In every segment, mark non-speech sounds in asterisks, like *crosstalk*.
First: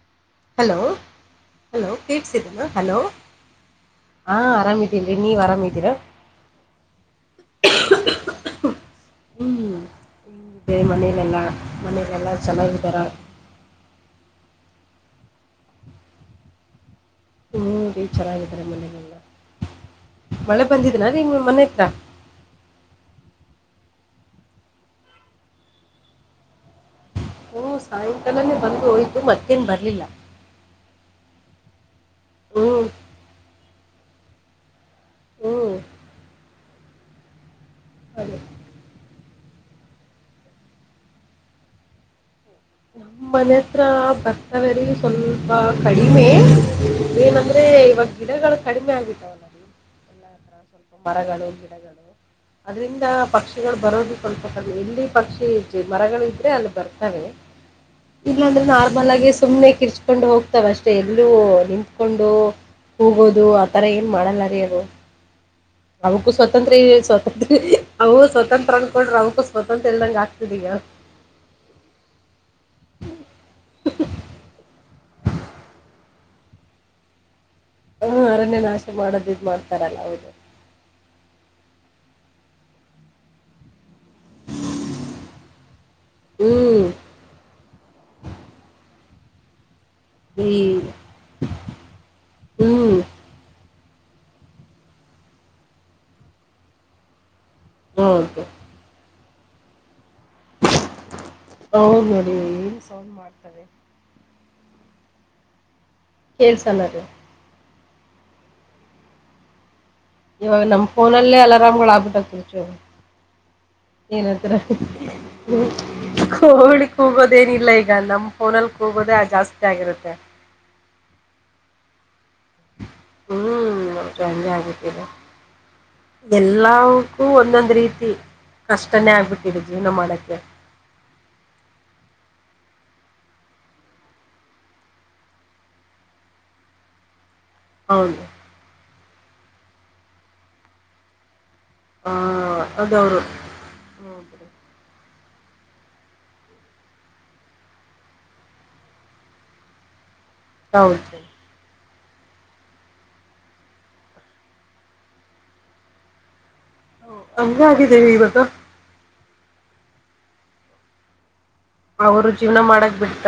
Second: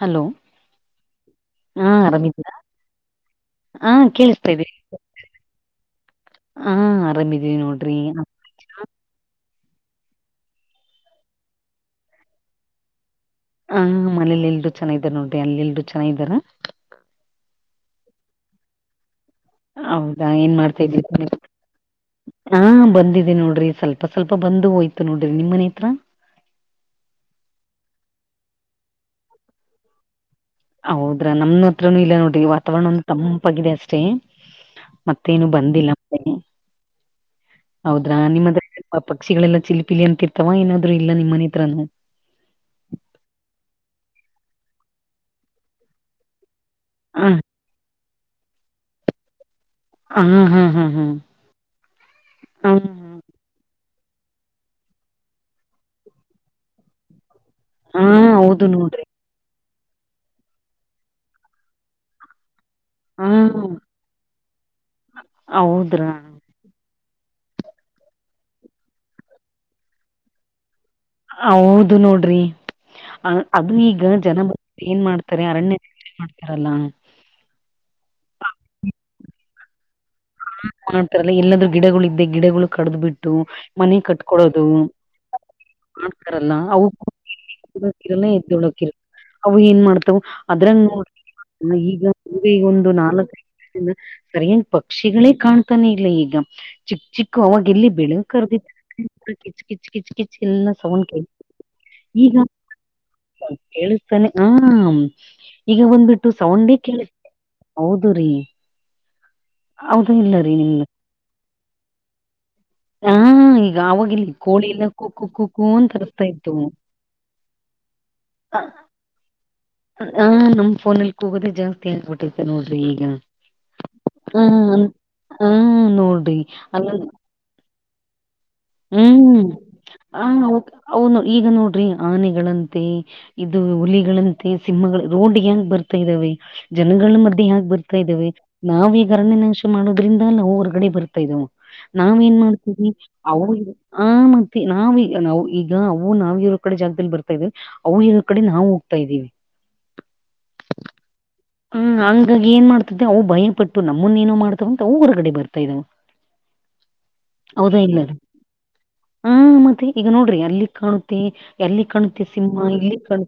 Hello. Hello hello ಹಾ ಆರಾಮಿದೀರಾ ಕೇಳ್ಸ್ತೀದೇನಾ ಹಲೋ. ಹಾ ಕೇಳಿಸ್ತಾ ಇದ್ದೀ ಆರಾಮಿದ್ದೀನ್ರಿ ನೀವ್ ಆರಾಮಿದ್ದೀರಾ. ಹಾ ಆರಾಮಿದೀವಿ ನೋಡ್ರಿ ಹ್ಞ ಹ ಬೇ ಮನೆಯಲೆೆಲ್ಲ ಮನೇಲೆೆಲ್ಲ ಚೆನ್ನಾಗಿದ್ದಾರ. ಹ ಮನೇಲಿ ಎಲ್ರೂ ಚೆನ್ನಾಯಿದರ ನೋಡ್ರಿ ಅಲ್ಲಿ ಎಲ್ರೂ ಚೆನ್ನ ಇದಾರ. ಹೂ ರಿ ಚೆನ್ನಾಗಿದ್ದಾರೆ ಮನೆಲೆಲ್ಲ ಹೌದಾ ಏನ್ ಮಳೆ ಮಾಡ್ತಾ ಇದ್ರಿ ಬಂದಿದೆನಾ ನಿಮ್ ಮನೆ ಹತ್ರ. ಹಾ ಬಂದಿದೆ ನೋಡ್ರಿ ಸ್ವಲ್ಪ ಸ್ವಲ್ಪ ಬಂದು ಹೋಯ್ತು ನೋಡ್ರಿ ನಿಮ್ ಮನೆ ಹತ್ರ. ಹ್ಞೂ ಸಾಯಂಕಾಲನೇ ಬಂದು ಹೋಯ್ತು ಮತ್ತೇನು ಬರಲಿಲ್ಲ. ಹೌದ್ರಾ ನಮನ ಹತ್ರನು ಇಲ್ಲ ನೋಡ್ರಿ ವಾತಾವರಣನೂ ತಂಪಾಗಿದೆ ಅಷ್ಟೇ ಮತ್ತೇನು ಬಂದಿಲ್ಲ ಹೌದ್ರಾ ನಿಮ್ಮ ಆ ಪಕ್ಷಿಗಳೆಲ್ಲ ಚಿಲಿ ಪಿಲಿ ಅಂತಿರ್ತವ ಏನಾದ್ರು ಇಲ್ಲ ನಿಮ್ಮನೆ ಹತ್ರನು. ಮನೆ ಹತ್ರ ಬರ್ತವ ರೀ ಸ್ವಲ್ಪ ಕಡಿಮೆ ಹ ಏನಂ ದ್ರ ಇವಾಗ ಗಿಡಗಳು ಕಡಿಮೆ ಆಗಿದ್ದವಲಾ. ಹಾ ಇಲ್ಲಂದ್ರ ಹಾ ಹಾ ಸ್ವಲ್ಪ ಹಾ ಮರಗಳು ಗಿಡಗಳು ಹಾ ಅದ್ರಿಂದ ಪಕ್ಷಿ ಕ್ಷಿಗಳು ಬರೋದ ಸ್ವಲ್ಪ ಕಡಿಮೆ ಎಲ್ಲಿ ಪಕ್ಷಿ ಮರಗಳ ಇದ್ರೆ ಅಲ್ಲಿ ಬರ್ತವೆ. ಹಾ ಇಲ್ಲಾಂದ್ರೆ ಹೌದು ನೋಡ್ರಿ ನಾರ್ಮಲ್ ಆಗಿ ಸುಮ್ನೆ ಕಿರ್ಚ್ಕೊಂಡು ಹೋಗ್ತಾವ ಅಷ್ಟೆ ಎಲ್ಲೂ ನಿಂತ್ಕೊಂಡು ಹಾ ಹೋಗೋದು ಆತರ ಏನ್ ಮಾಡಲ್ಲರಿ ಅದು ಹೌದ್ರಾ ಅಂಗೂ ಸ್ವಲ್ಪ ಸ್ವತಂತ್ರ ಸ್ವತಂತ್ರ ಅವು ಸ್ವತಂತ್ರ ಅನ್ಕೊಂಡ್ರೆ ಅವಕ್ಕೂ ಸ್ವತಂತ್ರ್ಯ ಇಲ್ದಂಗ ಆಗ್ತದೆ ಈಗ. ಹೌದು ನೋಡ್ರಿ. ಅ ಅದು ಈಗ ಜನ ಬ ಏನ್ ಮಾಡ್ತಾರೆ ಅರಣ್ಯ ನ್ ಮಾಡ್ತಾರಲ್ಲಾ. ಹ್ಮ ಅರಣ್ಯ ನಾಶ ಮಾಡದ ಇದ್ ಮಾಡ್ತಾರಲ್ಲ ಹೌದು. ಮಾಡ್ತಾರಲ್ಲ ಇಲ್ಲಂದ್ರ ಗಿಡಗಳು ಇದ್ದು ಗಿಡಗಳು ಕಡ್ದ್ ಬಿಟ್ಟು ಮನೆ ಕಟ್ಕೊಡೋದು ಮಾಡ್ತಾರಲ್ಲ *unintelligible* ಅವು ಏನ್ ಮಾಡ್ತಾವ ಅದ್ರಂಗ ನೋಡ್ರ ಹ ಈಗ ಈಗ ಒಂದು ನಾಲ್ಕು ಸರಿ ಹೆಂಗ ಪಕ್ ಪಕ್ಷಿಗಳೇ ಕಾಣ್ತಾನೆ ಇಲ್ಲ ಈಗ ಚಿಕ್ಕ ಚಿಕ್ಕ ಅವಾಗ ಎಲ್ಲಿ ಬೆಳ ಕರ್ದಿ *unintelligible* ಕಿಚ್ ಕಿಚ್ ಕಿಚ್ ಕಿಚ್ ಇಂದ ಸೌಂಡ್ ಕೇಳ್ತಿತ್ತು ಈಗ ಕೇಳ್ ಸರಿ ಆ ಈಗ ಒಂದ್ಬಿಟ್ಟು ಸೌಂಡೇ ಕೇಳಿಸ ಹೌದು ರೀ. ಹೌದ ಇಲ್ಲ ರೀ ನಿಮ್ದ ಫೋನಲ್ಲೇ ಅಲಾರಾಮ್ಗಳ ಆಗ್ಬಿಟ್ಟತಾ ಚು ಹಾ ಈಗ ಆವಾಗಿಲ್ಲಿ ಏನಂತೀರ. ಕೋಳಿ ಎಲ್ಲ ಕು ಕು ಕು ಕು ಹ್ಮ್ ಅಂತ ಅರಸ್ತಾ ಇತ್ತು ಕೋಳಿ ಕೂಗೋದೇನಿಲ್ಲ ಈಗ ನಮ್ ಫೋನಲ್ ಕೂಗೋದ ಆ ಜಾಸ್ತಿ ಹ್ಮ ನಮ್ ಫೋನಲ್ಲಿ ಕೂಗೋದೇ ಜಾಸ್ತಿ. *unintelligible* ನೋಡ್ರಿ ಈಗ. ಹಾ ನೋಡ್ರಿ ಅಲ್ಲ ಏಲಾವುಕ್ಕು ಒಂದೊಂದ್ ರೀತಿ. ಹ್ಮ್ ಹ ಅವ್ನು ಈಗ ನೋಡ್ರಿ ಆನೆಗಳಂತೆ ಇದು ಹುಲಿಗಳಂತೆ ಸಿಂಹಗಳು ರೋಡ್ ಹ್ಯಾಂಗ್ ಬರ್ತಾ ಇದಾವೆ ಜನಗಳ ಮಧ್ಯೆ ಹ್ಯಾಂಗ ಬರ್ತ ರ್ತಾ ಇದೇವಿ ನಾವ ಈಗ ಅರಣ್ಯ ನಾಶ ಮಾಡೋದ್ರಿಂದ ನಾವು ಹೊರಗಡೆ ಬರ್ತಾ ಇದ್ದವು. ನಾವ್ ಏನ್ ಮಾಡ್ತೀವಿ. ಆ ಮತ್ತೆ ನಾವ್ ಈಗ ನಾವು ಈಗ ಅವು ನಾವು ಇರೋ ಕಡೆ ಜಾಗದಲ್ಲಿ ಬರ್ತಾ ಇವೆ. ಅವು ಇರೋ ಕಡೆ ನಾವು ಹೋಗ್ತಾ ಇದ್ದೀವಿ. *unintelligible* ಹ್ಮ್ ಹಂಗಾಗಿ ಏನ್ ಮಾಡ್ತದೆ ಅವು ಭಯಪಟ್ಟು ನಮ್ಮನ್ನ ಏನೋ ಮಾಡ್ತವ ಅಂತ ಅವು ಹೊರಗಡೆ ಬರ್ತಾ ಇದಾವ. *unintelligible* ಹೌದಾ ಇಲ್ಲ ಹ್ಮ ಮತ್ತೆ ಈಗ ನೋಡ್ರಿ ಅಲ್ಲಿ. ಎಲ್ಲಿ ಕಾಣ್ತಿತೆ ಸಿಂಹ ಇಲ್ಲಿ ಕಾಣ್.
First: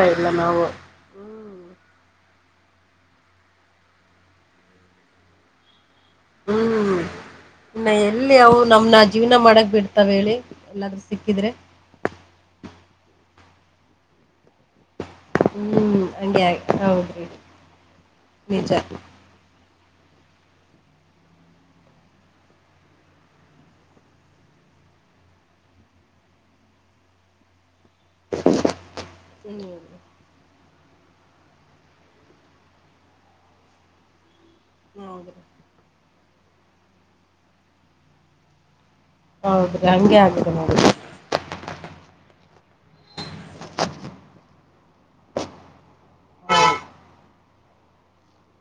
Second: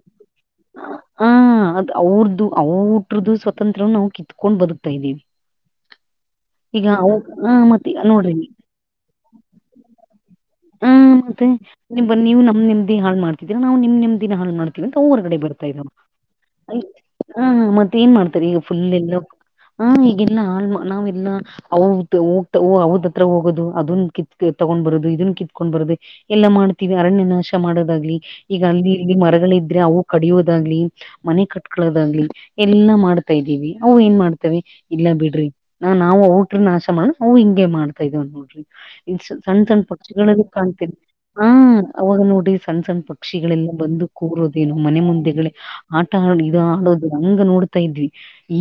ಹ ಅದು ಅವ್ರ್ದು ಅವ. *unintelligible* ಸ್ವಾತಂತ್ರ ನಾವು ಕಿತ್ಕೊಂಡ್ ಬದುಕ್ತಾ ಇದ್ದೀವಿ. ಹ್ಮ್ ಇನ್ನ ನೋಡ್ರಿ ಎಲ್ಲಿ ಅವು ನಮ್ನ ಜೀವ್ನ ಮಾಡಕ್ ಬಿಡ್ತಾವೇ ಹೇಳಿ. ಆ ಎಲ್ಲಾದ್ರೂ ಸಿಕ್ಕಿದೆ. ಮತ್ತೆ ನೀವು ನಮ್ದ ನೇಮದಿ ಹಾಳು ಮಾಡ್ತಿದೀರ ನಾವು ನಿಮ್ದು ನೇಮದಿ ಹಾಳ್ ಮಾಡ್ತೀವಿ ಅಂತ್ ಹೊರಗಡೆ. ಹಾ ಮತ್ತ ಏನ್ ಮಾಡ್ತಾರೆ ಈಗು ಫುಲ್. ಹಾ ಈಗಿಲ್ಲ ನಾವ ಇಲ್ಲ. ಹತ್ರ ಹೋಗೋದು ಅದನ್ ಕಿತ್ ತಗೊಂಡ್ ಬರೋದು ಇದನ್ ಕಿತ್ಕೊಂಡ್ ಬರದೆ. ಎಲ್ಲ ಮಾಡ್ತೀವಿ ಅರಣ್ಯನಾಶ ಮಾಡೋದಾಗ್ಲಿ. ಈಗ ಅಲ್ಲಿ ಇಲ್ಲಿ ಮರಗಳಿದ್ರೆ ಅವು ಕಡಿಯೋದಾಗ್ಲಿ ಮನೆ ಕಟ್ಕಳೋದಾಗ್ಲಿ. ಎಲ್ಲಾ ಮಾಡ್ತಾ ಇದ್ದೀವಿ ಅವು ಏನ್ ಮಾಡ್ತವೆ ಇಲ್ಲಾ ಬಿಡ್ರಿ. ನಾ ನಾವು ಔಟ್ರ ನಾಶ ಮಾಡ ನಾವು ಹಿಂಗೆ ಮಾಡ್ತಾ ಇದವ ನೋಡ್ರಿ. ಸಣ್ಣ ಸಣ್ಣ ಪಕ್ಷಿಗಳಲ್ಲ ಕಾಣ್ತೀರಿ. ಹಾ ಅವಾಗ ನೋಡ್ರಿ ಸಣ್ಣ ಸಣ್ಣ ಪಕ್ಷಿಗಳೆಲ್ಲ ಬಂದು ಕೂರೋದೇನು ಮನೆ ಮುಂದೆಗಳೇ. ಆಟ ಆ ಇದು ಆಡೋದು ಹಂಗ ನೋಡ್ತಾ ಇದ್ವಿ.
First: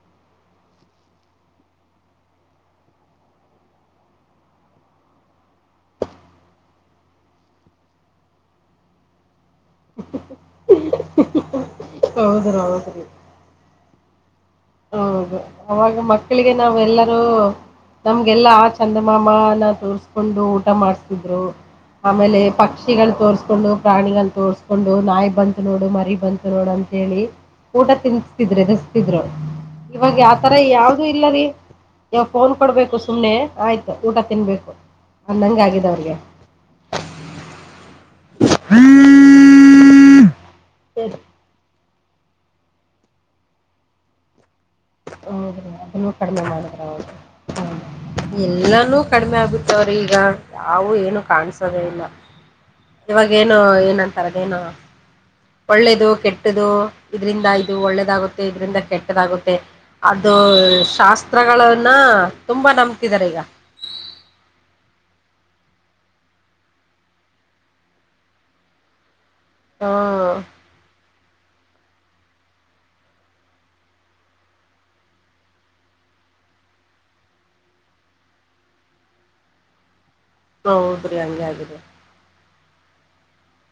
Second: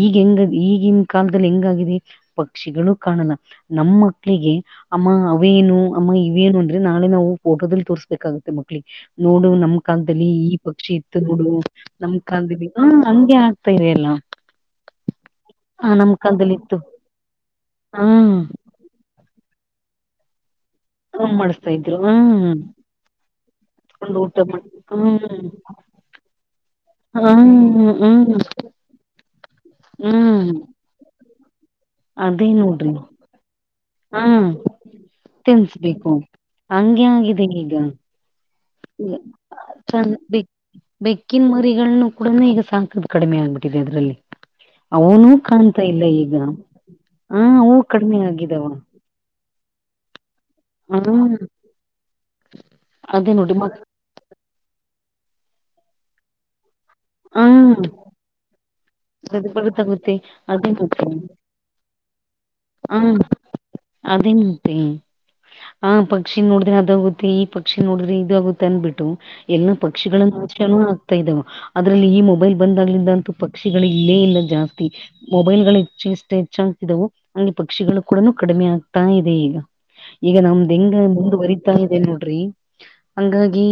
ಈಗ ಹೆಂಗ ಈಗಿನ ಕಾಲದಲ್ಲಿ ಹೆಂಗಾಗಿದೆ ಪಕ್ಷಿಗಳು ಕಾಣಲ್ಲ. ನಮ್ಮ ಮಕ್ಕಳಿಗೆ. ಅಮ್ಮ ಅವೇನು ಅಮ್ಮ ಇವೇನು ಅಂದ್ರೆ ನಾಳೆ ನಾವು ಫೋಟೋದಲ್ಲಿ ತೋರ್ಸ್ಬೇಕಾಗತ್ತೆ ಮಕ್ಳಿಗೆ. ನೋಡು ನಮ್ ಕಾಲದಲ್ಲಿ ಈ ಪಕ್ಷಿ ಇತ್ತು ನೋಡು ನಮ್ಮ ಕಾಲದಲ್ಲಿ. ಹಾಗೆ ಆಗ್ತಾ ಇದೆ ಎಲ್ಲಾ. ಅವಾಗ ಮಕ್ಕಳಿಗೆ ನಾವ ಎಲ್ಲರೂ ಹ ನಮ್ಗೆಲ್ಲಾ. ಚಂದಮಮನ ತೋರ್ರಿಸಿಕೊಂಡು ಊಟ ಮಾಡಿಸಿ ಫೋನ್ ಮಾಡಿಸ್ತಾ ಇದ್ರು ಆಮೇಲೆ ಹ್ಮ್ ಪಕ್ಷಿಗಳು ತೋರ್ಸ್ಕೊಂಡು ಕುತ್ಕೊಂಡ್ ಪ್ರಾಣಿಗಳು ಊಟ ಮಾಡ ತೋರ್ಸ್ಕೊಂಡು ನಾಯಿ ಬಂತು ನೋಡು ಮರಿ ಬಂತು. ಅಂತ ಹೇಳಿ ಹ್ಮ್ ಊಟ ಹ್ಮ್ ಹ್ಮ್ ತಿನ್ಸ್ತಿದ್ರೆ ಎದರಿಸುತಿದ್ರು ಇವಾಗ ಹ್ಮ್ ಯಾವತಾರ. ಯಾವ್ದೂಇಲ್ಲಾರಿ. ಯಾವಾಗ ಅದೇ ಫೋನ್ ನೋಡ್ರಿ ಕೊಡ್ಬೇಕು ಸುಮ್ಮ್ನೆ ಆಯ್ತು ಊಟ ಹಾ ತಿನ್ಬೇಕು ಹಂಗ ಆಗಿದ ತಿನ್ಸ್ಬೇಕು ಅವ್ರಿಗೆ. ಹಂಗೆ ಆಗಿದೆ ಈಗ. ಹ್ಮ್ *unintelligible* ಬೆಕ್ಕಿನ ಮರಿಗಳನ್ನ ಕೂಡ ಈಗ ಸಾಕದು ಕಡಿಮೆ ಆಗ್ಬಿಟ್ಟಿದೆ ಅದರಲ್ಲಿ. ಅವನುೂ ಕಾಣ್ತಾ ಇಲ್ಲ ಈಗ ಅವು ಕಡಿಮೆ ಆಗಿದಾವ. ಕಡಿಮೆ ಆಗುತ್ತೆ. *unintelligible* ಈಗ. ಯಾವು ಏನು ಹ್ಮ ಕಾಣಸೋದೇ ಇಲ್ಲ ಅದೇ ನೋಡಿ ಇವಾಗೇಏನು ಮ ಏನಂತಾರದೇನು ಒಳ್ಳೇದು ಕೆಟ್ಟ್ದು ಇದ್ರಿಂದ ಇದು ಹ್ಮ ಒಳ್ಳೇದಾಗುತ್ತೆ ಇದ್ರಿಂದ ಕೆಟ್ಟದಾಗುತ್ತೆ. ಬಡತಾಗುತ್ತೆ ಅದು ಅದೇ ಮತ್ತೆ ಶಾಸ್ತ್ರಗಳನ್ನ ತುಂಬಾ ಹ್ಮ ನಂಬ್ತಿದಿದ್ದಾರೆ ಈಗ. *unintelligible* ಹ. ಪಕ್ಷಿ ನೋಡಿದ್ರೆ ಅದಾಗುತ್ತೆ ಈ ಪಕ್ಷಿ ನೋಡಿದ್ರೆ ಇದು ಆಗುತ್ತೆ ಅಂದಬಿಟ್ಟು ಎಲ್ಲ ಪಕ್ಷಿಗಳನ್ನ ಆಗ್ತಾ ಇದಾದೇ ಅದ್ರಲ್ಲಿ ಈ ಮೊಬೈಲ್ ಬಂದ್ ಆಗ್ಲಿಂದ ಅಂತೂ ಪಕ್ಷಿಗಳ ಇಲ್ಲೇ ಇಲ್ಲ ಜಾಸ್ತಿ. ಮೊಬೈಲ್ಗಳು ಹೆಚ್ಚ ಇಷ್ಟ ಹೆಚ್ಚಾಗ್ತಿದವು. ಅಲ್ಲಿ ಪಕ್ಷಿಗಳು ಕೂಡ ಕಡಿಮೆ ಆಗ್ತಾ ಇದೆ ಈಗ. ಈಗ ನಮ್ ದಂಗ ಮುಂದುವರಿತಾ ಇದೆ ನೋಡ್ರಿ ಹಂಗಾಗಿ.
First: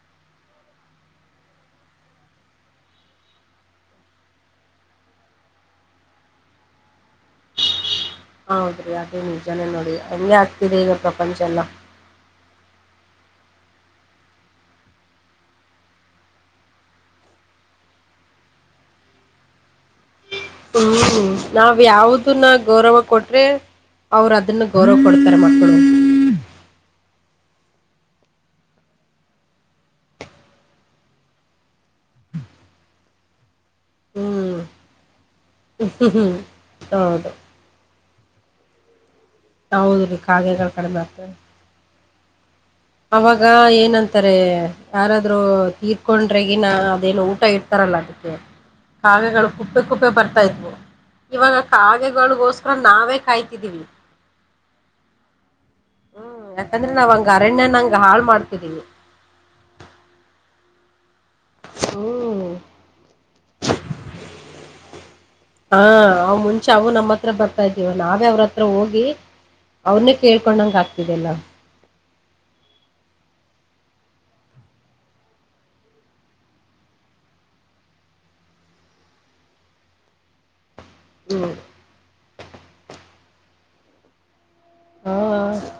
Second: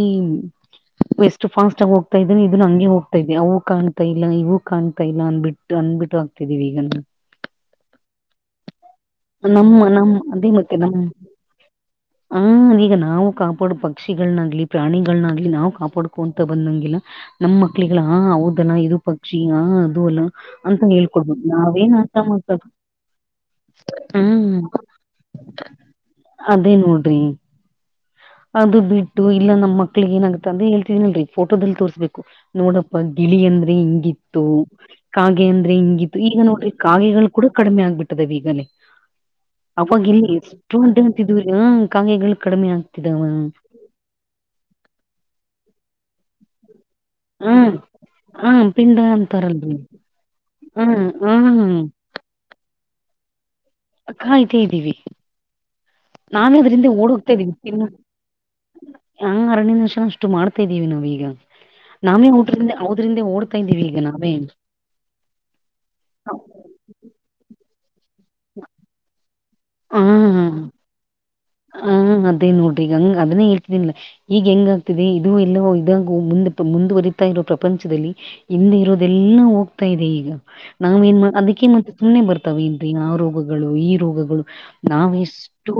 ಎಷ್ಟು ಫಾಸ್ಟ್ ಆಗ ಹೋಗತ ಇದ್ ಇದದುನ್ ಹಂಗೆ ಹೋಗ್ತ ಇದವಿ ಅವು ಕಾಣ್ತಾ ಇವು ಕಾಣತಾ ಇಲ್ಲ ಅಂದ್ಬಿಟ್ಟು. ಟ್ಟ್ ಅಂದ್ಬಿಟ್ಟ ಹೋಗ್ತಿದೀವಿ ಈಗ ನಾ ಹೌದ್ರೀ ಅದ ನಿಜಾನೇ ನಮ್ಮ ನೋಡಿ ನಮ್ ಹಂಗೆ ಆಗ್ತಿದೆ ಈಗ ಪ್ರಪಂಚ ಎಲ್ಲ. ಹ ಈಗ ನಾವು ಕಾಪಾಡ ಪಕ್ಷಿಗಳನಾಗ್ಲಿ ಪ್ರಾಣಿಗಳನಾಗ್ಲಿ ನಾವು ಕಾಪಾಡ್ಕೊಂತ ಬಂದಂಗಿಲ್ಲ. ನಮ್ಮ್ ಮಕ್ಳಿಗಲ್ಲ ಹ ಹೌದಲ್ಲಾ ಇದು ಪಕ್ಷಿ ಆ ಅದು ಅಲ್ಲ. ಅಂತ ಹ್ಮ ಹೇಳ್ಕೊಡ್ಬೇಕು ನಾವ್ ನಾವೇನ್ ಅರ್ಥ ಯಾವ್ದನ್ನ ಮಾಡ್ಕ ಗೌರವ ಕೊಟ್ರೆ. ಅವರ ಹ್ಮ್ ಅದನ್ನ ಗೌರವ ಕೊಡ್ತಾರೆ ಮಕ್ಕಳು. ಅದೇ ನೋಡ್ರಿ. ಅದು ಬಿಟ್ಟು ಇಲ್ಲ ನಮ್ಮ್ ಮಕ್ಳಿಗೆ ಏನಾಗತ್ತ ಅದೆ ಹೇಳ್ತೀದಿನಲ್ರಿ ಫೋಟೋದಲ್ಲಿ ತೋರಸ್ಬೇಕು. ನೋಡ್ರಪ್ಪಾ ಗಿಳಿ ಅಂದ್ರೆ ಹಿಂಗ್ ಇತ್ತು ಕಾಗೆ ಅಂದ್ರೆ ಹಿಂಗಿತ್ತು ಈಗ ನೋಡ್ರಿ ಕಾಗೆಗಳು ಕೂಡ. ಕಡಿಮೆ ಆಗ್ಬಿಟ್ಟದವ ಈಗಲೇ ಅವಾಗ ಇಲ್ಲಿ ಎಷ್ಟು ಅದ್ದ್ಯಾಡತಿದ್ದುವರಿ. ಕಾಗೆಗಳ ಕಡಮೆ ಆಗ್ ಅವಾಗ ಏನಂತಾರೆ ಯಾರಾದ್ರೂ ತೀರ್ಕೊಂಡ್ರಗಿನ ಅದೇನೋ ಊಟ ಹ ಇಡ್ತಾರಲ್ಲ ಅದಕ್ಕೆ ಹ ಪಿಂಡ ಕಾಗೆಗಳು ಅಂತಾರಲ್ರಿ ಕುಪ್ಪೆ ಕುಪ್ಪೆ ಬರ್ತಾ ಇದ್ವು ಹ ಇವಾಗ ಹ ಕಾಗೆ. ಗಳಿಗೋಸ್ಕರ ನಾವೇ ಕಾಯ್ತಿದ್ದೀವಿ. ಕಾಯ್ತಾ ಇದೀವಿ ನಾವೇ ಅದರಿಂದೆ ಓಡ ಹೋಗ್ತಾ ಇದಿವಿ. ನಂಗ ಹಾಳ್ ಮಾಡ್ತಿದ್ದೀವಿ. *unintelligible* ನಿಮಿಷ ಅಷ್ಟು ಮಾಡ್ತಾ ಇದ್ದೀವಿ ನಾವೀಗ ನಾವೇ. ಅದ್ರಿಂದ ಅವದ್ರಿಂದೆ ಓಡ್ತಾ ಇದೀವಿ ಈಗ ನಾವೇ. ಹ ಅವ್ ಮುಂಚೆ ಅವು ನಮ್ಮತ್ರ ಬರ್ತಾ ಇದ್ದೀವ ನಾವೇ ಅವ್ರ ಹತ್ರ ಹೋಗಿ. ಅವ್ರನ್ನೆ ಕೇಳ್ಕೊಂಡಂಗ ಆಗ್ತಿದೆಲ್ಲ. ಹ ಅದೇ ನೋಡ್ರಿ ಈಗ ಹಂಗ ಅದನ್ನೇ ಹೇಳ್ತಿದನಲ್ಲ. ಈಗ ಹೆಂಗ ಆಗ್ತಿದೆ ಇದು ಎಲ್ಲವ ಇದಾಗ ಮುಂದ ಮುಂದುವರಿತಾ ಇರೋ ಇರೋ ಪ್ರಪಂಚದಲ್ಲಿ. ಹಿಂದೆ ಇರೋದೆಲ್ಲಾ ಹೋಗ್ತಾ ಇದೆ ಈಗ. ನಾವೇನ್ ಮಾ ಅದಕ್ಕೆ ಮತ್ತೆ ಸುಮ್ಮ್ನೆ ಬರ್ತಾವೇನ್ರಿ ಆ ರೋಗಗಳು ಈ ರೋಗಗಳು. ನಾವ ಎಷ್ಟೋ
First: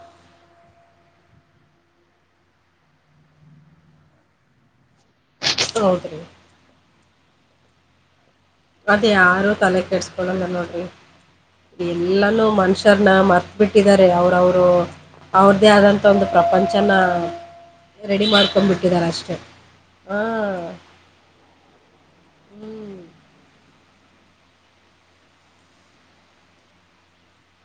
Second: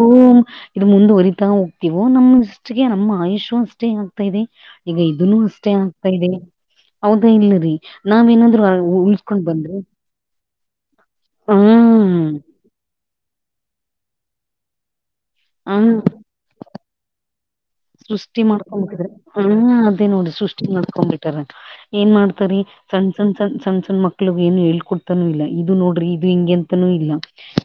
ಇದ ಮುಂದುವರಿತಾ ಹೋಗ್ತಿವೋ ನಮ ಇಷ್ಟಿಗೆ ನಮ್ಮ ಆಯುಷ್ಯ ಅಷ್ಟೇ ಆಗ್ತಾ ಇದೆ. ಈಗ ಇದನ್ನು ಅಷ್ಟೇ ಆಗ್ತಾ ಇದೆ ಹೌದಾ ಇಲ್ಲರಿ ನಾವೇನಾದ್ರು ಅದ ಉಳ್ಸ್ಕೊಂಡ್ ಯಾರು ಬಂದ್ರೆ ತಲೆ ಕೆಡ್ಸ್ಕೊಳಲ್ಲ ನೋಡ್ರಿ ಹಾ ಇಲ್ಲಿ ಎಲ್ಲಾನೂ ಮನುಷ್ಯರನ್ನ ಮರ್ತ್ ಬಿಟ್ಟಿದ್ದಾರೆ ಅವ್ರವರು ಅವ್ರ್ದೇ ಹಾ ಆದಂತ ಒಂದು ಪ್ರಪಂಚನ. ಸೃಷ್ಟಿ ಮಾಡ್ಕೊಂಡ ಬಿಟ್ಟಿದಾರೆ ಹ ಅದೇ ನೋಡಿ ಸೃಷ್ಟಿ ಮಾಡ್ಕೊಂಡ್ ಬಿಟ್ಟಾರ ಏನ್ ಮಾಡ್ತಾರಿ. ಸಣ್ಣ ಸಣ್ಣ ಸಣ್ಣ ಸಣ್ಣ್ ಸಣ್ಣ ಮಕ್ಳಗು ಏನು ಹೇಳ್ ಕೊಡ್ತಾನು ಇಲ್ಲ ಇದು ನೋಡ್ರಿ ಇದು ಹಿಂಗೆ ಅಂತಾನೂ ಇಲ್ಲ.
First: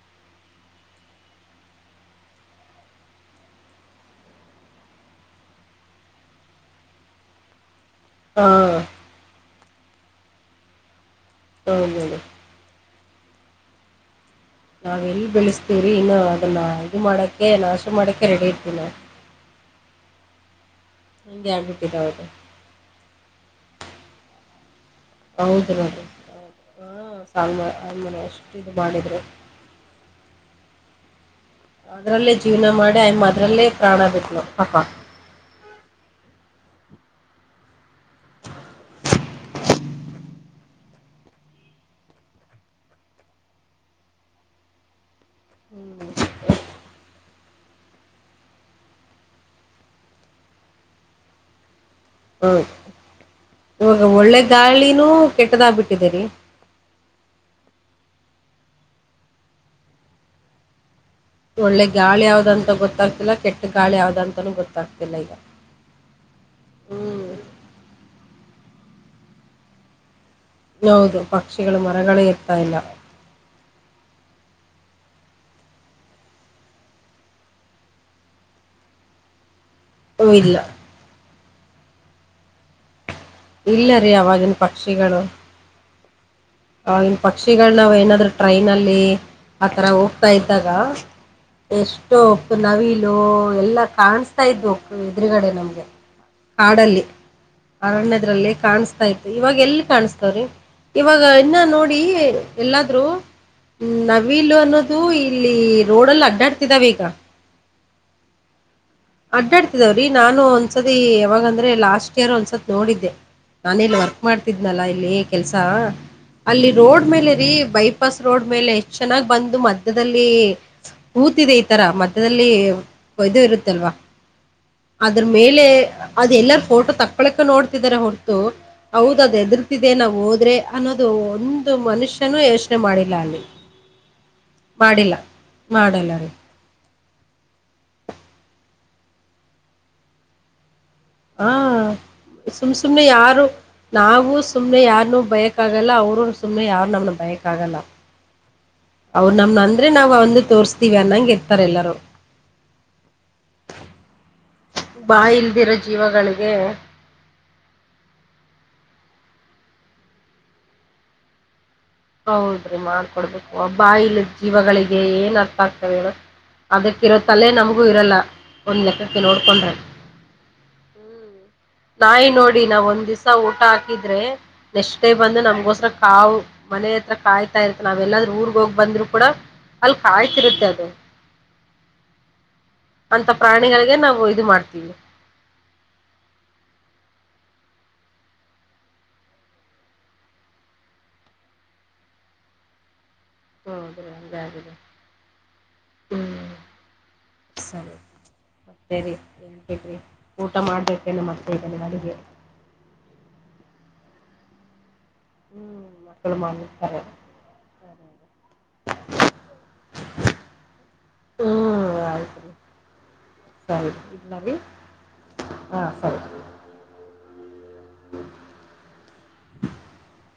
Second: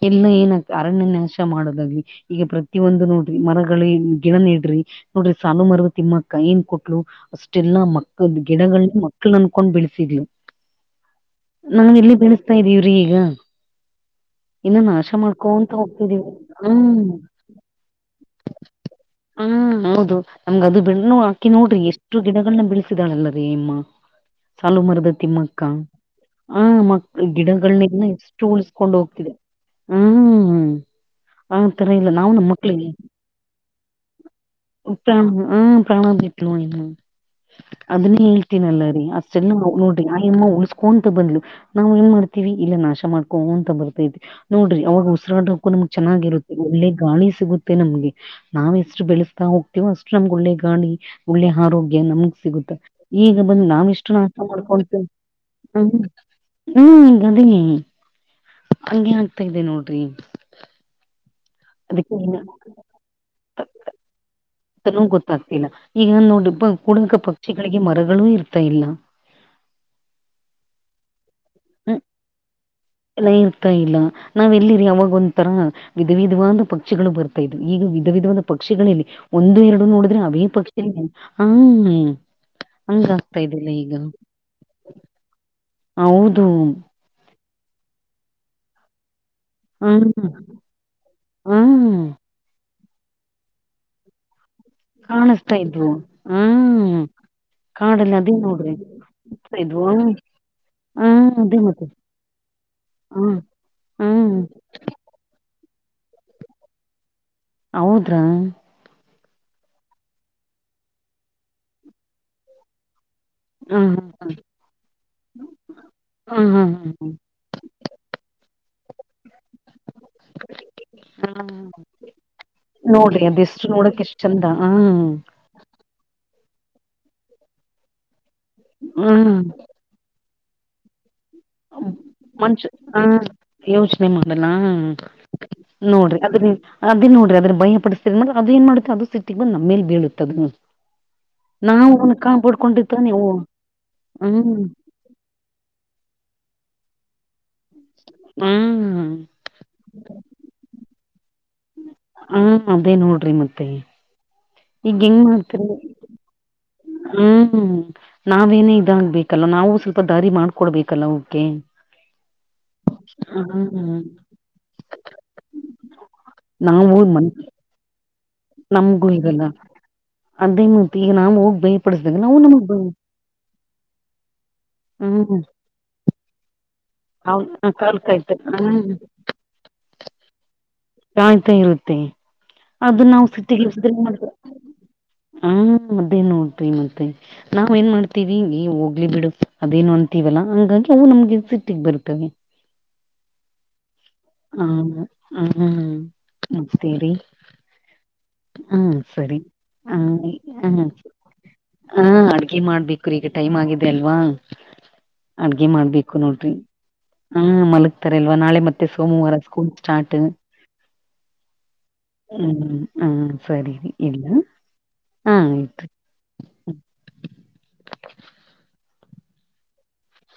ಇಲ್ಲ ಏನ ಅರಣ್ಯ ನಾಶ ಮಾಡೋದಾಗಲಿ. ಈಗ ಪ್ರತಿಯೊಂದು ನೋಡ್ರಿ ಮರಗಳ ಗಿಡ ನೆಡ್ರಿ. ನೋಡ್ರಿ ಸಾಲು ಮರದ ತಿಮ್ಮಕ್ಕ ಏನ್ ಕೊಟ್ಲು ಅಷ್ಟೆಲ್ಲಾ ಮಕ್ಕ ಗಿಡಗಳನ್ನ ಮ್ ಕ್ಳನ್ಕೊಂಡ ಬೆಳಸಿದ್ಲು ನಾವ ಎಲ್ಲಿ ಬೆಳಸ್ತಾ ಇದೀವ್ರೀ ಈಗ. ಇನ್ನ ನಾವ್ ನಾಶ ಎಲ್ಲಿ ಮಾಡ್ಕೊಂತ ಬೆಳೆಸ್ತೀವ್ರೀ ಇನ್ನ ಹೋಗ್ತಿದೀವಿ ಅದನ್ನ ಇದು ಹ್ಮ್ ಮಾಡಕ್ಕೆ ನಾಶ ಮಾಡಕ್ಕೆ ರೆಡಿ ಇರ್ತೀವಿ ನಾ ಹ್ಮ್ ಹೌದು ನಮ್ಗ ಅದು ಬೆಣ್ಣು ಹಾಕಿ ನೋಡ್ರಿ ಎಷ್ಟು ಗಿಡಗಳನ್ನ ಬಿಳ ಸ್ತೀದಾಳಲ್ಲರಿ ಮಾ ಸಾಲು ಮರದ ತಿಮ್ಮಕ್ಕ ಆ ಮಕ್ ಗಿಡಗಳನ್ನೆಲ್ಲ ಎಷ್ಟು ಉಳಿಸಕೊಂಡ್ ಹೋಗ್ತಿದೆ. ಹ್ಮ್. ಆತರ ಇಲ್ಲ ನಾವು ಅದ್ರಲ್ಲೇ ನಮ್ಮ ಜೀವನ ಮಕ್ಳಿಗೆ ಮಾಡಿ ಆಯಮ್ಮ ಅದ್ರಲ್ಲೇ ಪ್ರಾಣ ಬಿಟ್ಲು. ಪ್ರಾಣ ಹ್ಮ್ ಪ್ರಾಣ ಬಿಟ್ಲು ಆಯಮ್ಮ. ಅದನ್ನೇ ಹೇಳ್ತೀನಲ್ಲರೀ ಅಷ್ಟ್ ಎಲ್ಲ ನೋಡ್ರಿ ಆಯಮ್ಮ ಉಳಸ್ಕೊಂತ ಬಂದ್ಲು. ನಾವ್ ಏನ್ ಮಾಡ್ತಿವಿ ಇಲ್ಲ ನಾಶ ಮಾಡ್ಕೋ ಅಂತ ಬರ್ತೈವ. ನೋಡ್ರಿ ಅವಾಗ ಉಸಿರಾಡಕ್ಕೂ ನಮಗ ಚೆನ್ನಾಗಿರುತ್ತೆ ಒಳ್ಳೆ ಗಾಳಿ ಸಿಗುತ್ತೆ ನಮ್ಗೆ ನಾವ್ ಎಷ್ಟು ಬೆಳೆಸ್ತಾ ಹೋಗ್ತೇವೋ ಅಷ್ಟ ನಮ್ಗ ಒಳ್ಳೆ ಗಾಳಿ ಒಳ್ಳೆ ಆರೋಗ್ಯ ಸಿಗುತ್ತ ಈಗ ಬಂದ ನಾವ ಎಷ್ಟು ನಾವಿಷ್ಠ ಮಾಡ್ಕೊತ ಹ್ಮ ಹ್ಮ ಗದನೇ ಹಂಗೆ ಆಗ್ತಾ ಇದೆ ನೋಡ್ರಿ. ಒಳ್ಳೆ ಅದಕ್ಕೆ ಗಾಳಿ ಏನು ಯಾವ್ದ ಅಂತ ಗೊತ್ತಾಗ್ತಿಲ್ಲ ಕೆಟ್ಟ ಗಾಳಿ ಯಾವ್ದ ಅಂತಾನೂ ಗೊತ್ ತನು ಗೊತ್ತಾಗ್ತಿಲ್ಲ ಈಗ ನೋಡಿ ಬ ಕೂಡಕ ಪಕ್ಷಿಗಳಿಗೆ ಮರಗಳು ಇರ್ತಾ ಇಲ್ಲ. ಹೌದು ಪಕ್ಷಿಗಳು ಮರಗಳ ಇರ್ತಾ ಇಲ್ಲ. ಲ್ಲ ಇರ್ತಾ ಇಲ್ಲ ನಾವ್ ಎಲ್ಲಿರಿ ಅವಾಗ ಒಂತರ ವಿಧ ವಿಧವಾದ ಪಕ್ಷಿಗಳು ಬರ್ತಾ ಇದವ ಈಗ ವಿಧ ವಿಧವಾದ ಪಕ್ಷಿಗಳ ಇಲ ಒಂದು ಎರಡು ನೋಡ ರೇ ಅವೇ ಪಕ್ಷಿ ಹ್ಮ ಹಂಗ ಆಗ್ತಾ ಇದೆ. ಇಲ್ಲರೀ ಅವಾಗಿನ ಪಕ್ಷಿಗಳು. ಹೌದು. ಅವಾಗಿನ ಪಕ್ಷಿಗಳ ನಾವ ಏನಾದ್ರು ಟ್ರೈನಲ್ಲಿ ಆತರ ಹ್ಮ್ ಹೋಗ್ತಾ ಇದ್ದಾಗ ಹ್ಮ್ ಎಷ್ಟೋ ಓಪ ನವಿಲು ಎಲ್ಲಾ ಕಾಣ ತ ಇದ್ವು ಎದೂರಗಡೆ ಕಾಣಿಸ್ತಾ ನಮ್ಗೆ ಇದ್ವು ಹ್ಮ್ ಕಾಡಲ್ಲಿ ಕಾಡಲ್ಲಿ ಅದೇ ಅರಣ್ಯದ್ರಲ್ಲೇ ನೋಡ್ರಿ ಕಾಣಿಸತಾ ಇತ್ತ ಇವಾಗ ಇದ್ವು ಎಲ್ಲಿ ಕಾಣಸ್ತವ್ರಿ ಇವಾಗ ಹ್ಮ್ ಇನ್ನ ಅದೇ ಮತ್ತೆ ನೋಡಿ ಎಲ್ಲಾದ್ರು ಹ್ಮ್ ಹ್ಮ್ ನವಲು ಅನ್ನೋದ ತು ಇಲ್ಲಿ ರೋಡಲ್ಲಿ ಅಡ್ಡಾಡ್ತಿದಾವ ಈಗ ಹೌದ್ರಾ ಅಡ್ಡಾಡ್ತಿದಾವ್ರಿ ನಾನು ಒಂದ್ಸತಿ ಯಾವಾಗಂದ್ರೆ ಲಾಸ್ಟ್ ಇಯರ್ ಒಂದ್ಸತ್ ನೋಡಿದ್ದೆ. ನಾನೀಲ್ಲಿ ಹ್ಮ್ ವರ್ಕ್ ಮಾಡ್ತಿದ್ನಲ್ಲಾ ಇಲ್ಲಿ ಕೆಲ್ಸ ಹಾ ಹಾ ಅಲ್ಲಿ ರೋಡ್ ಹಾ ಮೇಲೆ ರೀ ಬೈಪ್ ಪಸ್ ರೋಡ್ ಮೇಲೆ ಎಷ್ಟ ಚೆನಾಗ್ ಬಂದು ಮಧ್ಯದಲ್ಲಿ ಹಾ ಊತಿದೆ ಈ ತರ ಮಧ್ಯದಲ್ಲಿ ನೋಡ್ರಿ ಒಯ್ದ ಅದೆಷ್ಟು ಇರುತ್ತಲ್ವಾ. ನೋಡಕ್ ಎಷ್ಟ್ ಚಂದ ಹ್ಮ ಮೇಲೆ ಅದ ಎಲ್ಲಾರ ಫೋಟೋ ತಕ್ಕಕೊಳ ನೋಡ್ತಿದ್ದಾರೆ ಹೊರತು ಹೌದ ಅದ ಹ್ಮ್ ಎದ್ರ ದಿದೆ ನಾವ ಹೋದ್ರೆ ಅನ್ನೋದು ಒ ದು ಮನುಷ್ಯನು ಮನ್ಷ ಯೋಚನೆ ಹ ಮಾಡಿಲ್ಲ ಅಲ್ಲಿ ಯೋಚನೆ ಮಾಡಲ್ಲ ಹಾ ಮಾಡಿಲ್ಲ. ನೋಡ್ರಿ ಅದು ನೀ ಅದ ನೋಡ್ರಿ ಅದ್ರ ಭಯ ಪಡಿಸತೀರಿಂದ್ರ ಅದ ಏನ್ ಮಾಡುತ್ತೆ ಅದು ಸಸಿಟ್ಟಿ ಬಂದ ನಮ್ಮೇಲೆ ಬೀಳತ ಅ ಹ ಸುಮ್ ಸುಮ್ನೆ ನೀವು ಯಾರು ನಾವೂ ಹ್ಮ್ ಸುಮ್ನೆ ಯಾರನು ಬಯಕ್ ಕಾಗಲ್ಲ ಅವರು ಸುಮ್ಮನೆ ಯಾರು ನಮ್ಮ ಭಯಕ್ಕಾಗಲ್ಲ. ಹ್ಮ ಅವ್ರ ನಮ್ ಅಂದ್ರೆ ನಾವ್ ಅಂದ ತೋರ್ಸ್ತಿವಿ ಅನ್ನಂಗಗೆರ್ತಾರೆ ಎಲ್ಲರು. ಹ ಅದೇ ನೋಡ್ರಿ ಮತ್ತೆ ಈಗ ಬಾಯ ಇಲ್ದಿರೋ ಜೀವಗಳಿಗೆ ಹ್ಮ ನಾವೇನೇ ಇದಾಗ್ಬೇಕಲ್ಲ ನಾವು ಸ್ವಲ್ಪ ದಾರಿ ಮಾಡ್ಕೊಡ್ಬೇಕಲ್ಲ ಅವಕೇ ಹೌದ್ರಿ ಮಾಡ್ಕೊಡ್ಬೇಕ ಬಾಯಿ ಇಲ್ಲದ ಜೀವಗಳಿಗೆ ಏನ್ ಅರ್ಥ ಆಗ್ತ ಹೇಳು. ನಾವು ಅದಕ್ಕಿರೋ ಮನ್ ತಲೆ ನಮಗೂ ಇರಲ್ಲ ಒಂದ ನಮ್ಗೂ ಲೆಕ್ಕಕ್ಕೆ ಇರಲ್ಲ ನೋಡ್ಕೊಂಡ್ರೆ ಅದೇ ಮತ್ತ ಈಗ ನಾ ಹೋಗಿ ಭಯಪಡಿಸ್ದಾಗ ನಾವು ನಮಗ ಭ ಸ ಊಟ ಹಾಕಿದ್ರೆ ನೆಕ್ಸ್ಟ್ ಡೇ ಬಂದು ಹ್ಮ್ ನಮ್ಗೋಸ್ರ ಕಾವು ಮನೆ ಕಾಯ್ತಾ ಅವ ಇರತ್ತ ಕಾಲ್ ನಾವ ಎಲ್ಲಾದ್ರೂ ಕಾಯ್ತ ಊರ್ಗ ಹೋಗಿ ಹ್ಮ್ ಬಂದ್ರು ಕೂಡ ಅಲ್ಲಿ ಕಾಯ್ತಿರುತ್ತೆ ಅದ. ಕಾಯ್ತಾ ಇರುತ್ತೆ ಅದು ನಾವು ಸಿಟ್ಟಗೆಸ್ರ ಹ್ಮ ಅದೇ ನೋಡ್ವಿ ಮತ್ತೆ ನಾವ್ ಏನ್ ಮಾಡ್ತೀವಿ ಹೋಗ್ಲಿ ಬಿಡು ಅದೇನು ಅಂತೀವಲ್ಲಾ ಹಂಗಾಗಿ ಅವು ನಮ್ಗೆ ಸಿಟ್ಟಿಗೆ ಬರ್ತವೆ. ಹೌದ *unintelligible* ಹಾ ಹ ಹ್ಮ ಹ್ಮ ನಮಸ್ತೇರಿ *unintelligible* ಸರಿ ಹ್ಮ ಸರಿ ಹ ಹ ಹ *unintelligible* *inaudible* ಅಡ್ಗೆಮಾಡ್ಬೇಕಲ್ರಿ ಈಗ ಟೈಮ್ ಆಗಿದೆ ಅಲ್ವಾ. ಅಡ್ಗೆ ಮಾಡ್ಬೇಕು ನೋಡ್ರಿ ಹ ಮಲಗ್ತಾರಲ್ವಾ ನಾಳೆ ಮತ್ತೆ ಸೋಮ ವಾರ ಸ್ಕೂಲ್ ಸ್ಟಾರ್ಟ್. ಹ್ಮ್, ಹ್ಮ ಸರಿ ಇಲ್ಲ ಹಾ ಆಯ್ತು. ಹೌ *unintelligible* *inaudible*